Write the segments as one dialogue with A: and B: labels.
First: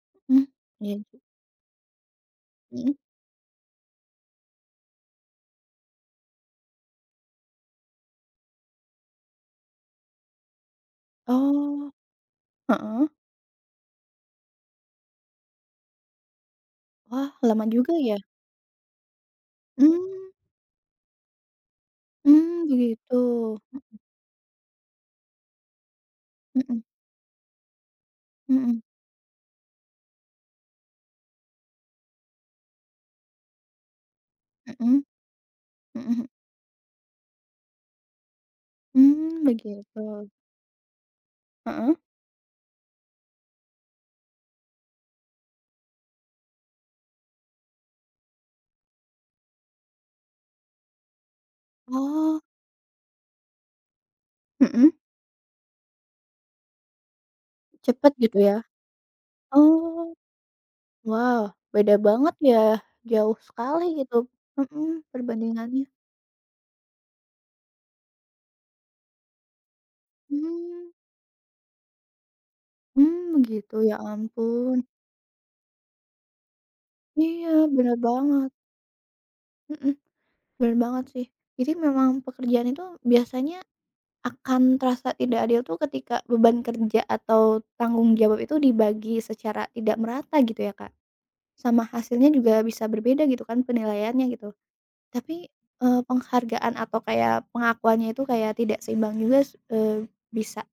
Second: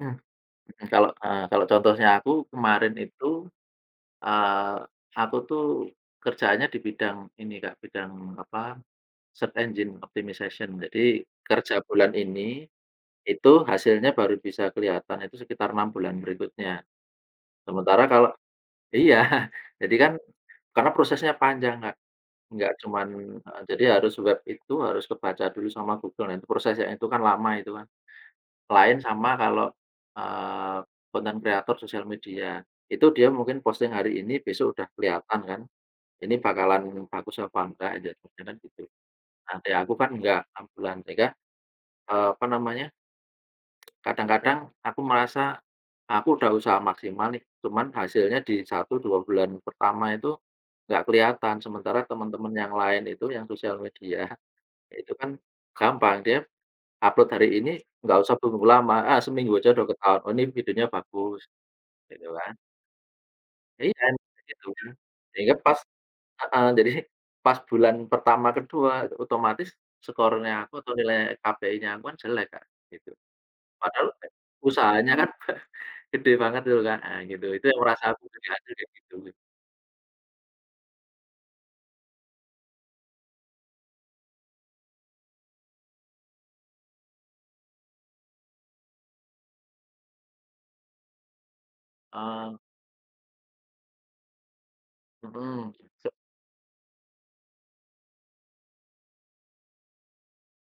A: Hmm.
B: Hmm, iya
A: Kalau,
B: ju
A: eee, kalau contohnya aku kemarin
B: Mhm.
A: itu, eee, aku tuh kerjaannya di bidang ini, Kak, bidang, apa, search engine optimization. Jadi kerja
B: Oh.
A: bulan ini,
B: Heeh.
A: itu hasilnya baru bisa kelihatan itu sekitar 6 bulan berikutnya.
B: Wah, lama juga
A: Sementara
B: ya.
A: kalau iya. Jadi kan,
B: Mmm.
A: karena prosesnya panjang, Kak,
B: Mmm,
A: enggak cuma
B: begitu,
A: heeh, jadi
B: mhm.
A: harus web itu, harus kebaca dulu sama Google. Nah, itu
B: Mhm.
A: prosesnya itu kan lama itu kan.
B: Mhm.
A: Lain sama kalau, eee, content creator social media. Itu dia mungkin posting hari ini, besok udah
B: Mhm.
A: kelihatan kan.
B: Mhm.
A: Ini bakalan bagus apa enggak, jadi kemungkinan gitu.
B: Mmm,
A: Nah, kayak aku kan
B: begitu.
A: enggak, 6 bulan sehingga,
B: Heeh.
A: eee apa namanya, kadang-kadang aku merasa, "Aku udah usaha maksimal nih, cuma hasilnya di 1, 2 bulan pertama itu enggak kelihatan. Sementara
B: Oh.
A: temen-temen yang lain itu, yang social media,
B: Mhm.
A: iya itu kan gampang." Dia upload hari ini,
B: Cepat
A: enggak usah
B: gitu ya?
A: tunggu lama, ah, seminggu aja udah
B: Oh.
A: ketahuan, "Oh, ini videonya bagus."
B: Wah, beda
A: Gitu
B: banget
A: kan.
B: ya, jauh
A: Lah,
B: sekali
A: iya kan
B: gitu.
A: begitu kan
B: Mhm,
A: sehingga pas
B: perbandingannya.
A: heeh, jadi pas bulan pertama, ke-2 itu otomatis skornya aku
B: Mmm.
A: atau nilai KPInya aku kan jelek Kak, gitu.
B: Mmm, begitu, ya
A: Padahal uda
B: ampun.
A: usahanya kan gede banget itu kan, nah gitu.
B: Iya
A: Itu yang
B: benar
A: kurasa aku tuh
B: banget.
A: jahat tuh kayak gitu.
B: Mhm. Benar banget sih. Jadi memang pekerjaan itu biasanya akan terasa tidak adil itu ketika beban kerja atau tanggung jawab itu dibagi secara tidak merata gitu ya, Kak. Sama hasilnya
A: Eee.
B: juga bisa berbeda gitu kan, penilaiannya gitu, tapi,
A: Hmm,
B: eee,
A: se
B: penghargaan atau kayak pengakuannya itu kayak tidak seimbang juga, eee, bisa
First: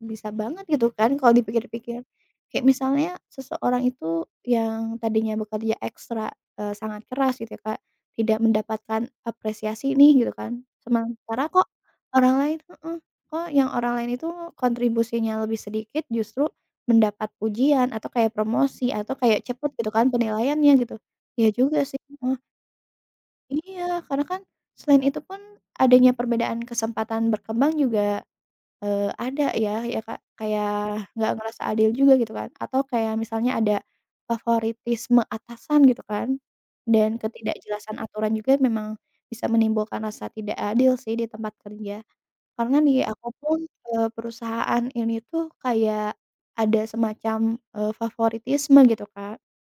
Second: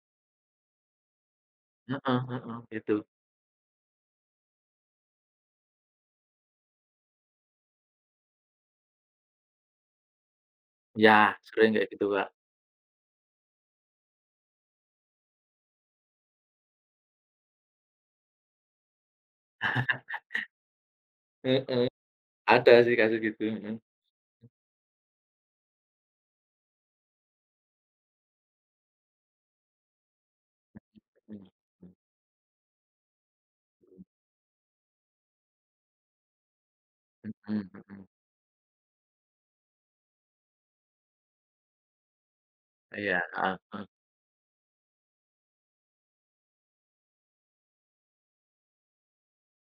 B: bisa banget gitu kan, kalau dipikir-pikir.
A: Heeh
B: Kayak
A: heeh, itu.
B: misalnya seseorang itu yang tadinya bekerja ekstra, eee, sangat keras gitu ya, Kak, tidak mendapatkan apresiasi nih gitu kan.
A: Iya,
B: Sementara kok
A: sering kayak gitu, Kak.
B: orang lain heeh, kok yang orang lain itu kontribusinya lebih sedikit, justru mendapat pujian atau kayak promosi atau kayak cepat gitu kan penilaiannya gitu. Iya juga
A: Heeh,
B: sih, heeh.
A: ada sih kasus gitu, heeh.
B: Iya, karena kan, selain itu pun adanya perbedaan kesempatan berkembang juga, eee, ada ya, ya, Kak. Kayak
A: Tapi
B: nggak
A: aku
B: ngerasa adil
A: lakukan.
B: juga gitu kan atau kayak misalnya ada favoritisme atasan gitu kan dan
A: Mhm
B: ketidakjelasan
A: mhm.
B: aturan juga memang bisa menimbulkan rasa tidak adil sih di tempat kerja karena di
A: Iya,
B: aku
A: heeh
B: pun,
A: heeh.
B: eee, perusahaan ini tuh kayak ada semacam, eee, favoritisme gitu, Kak.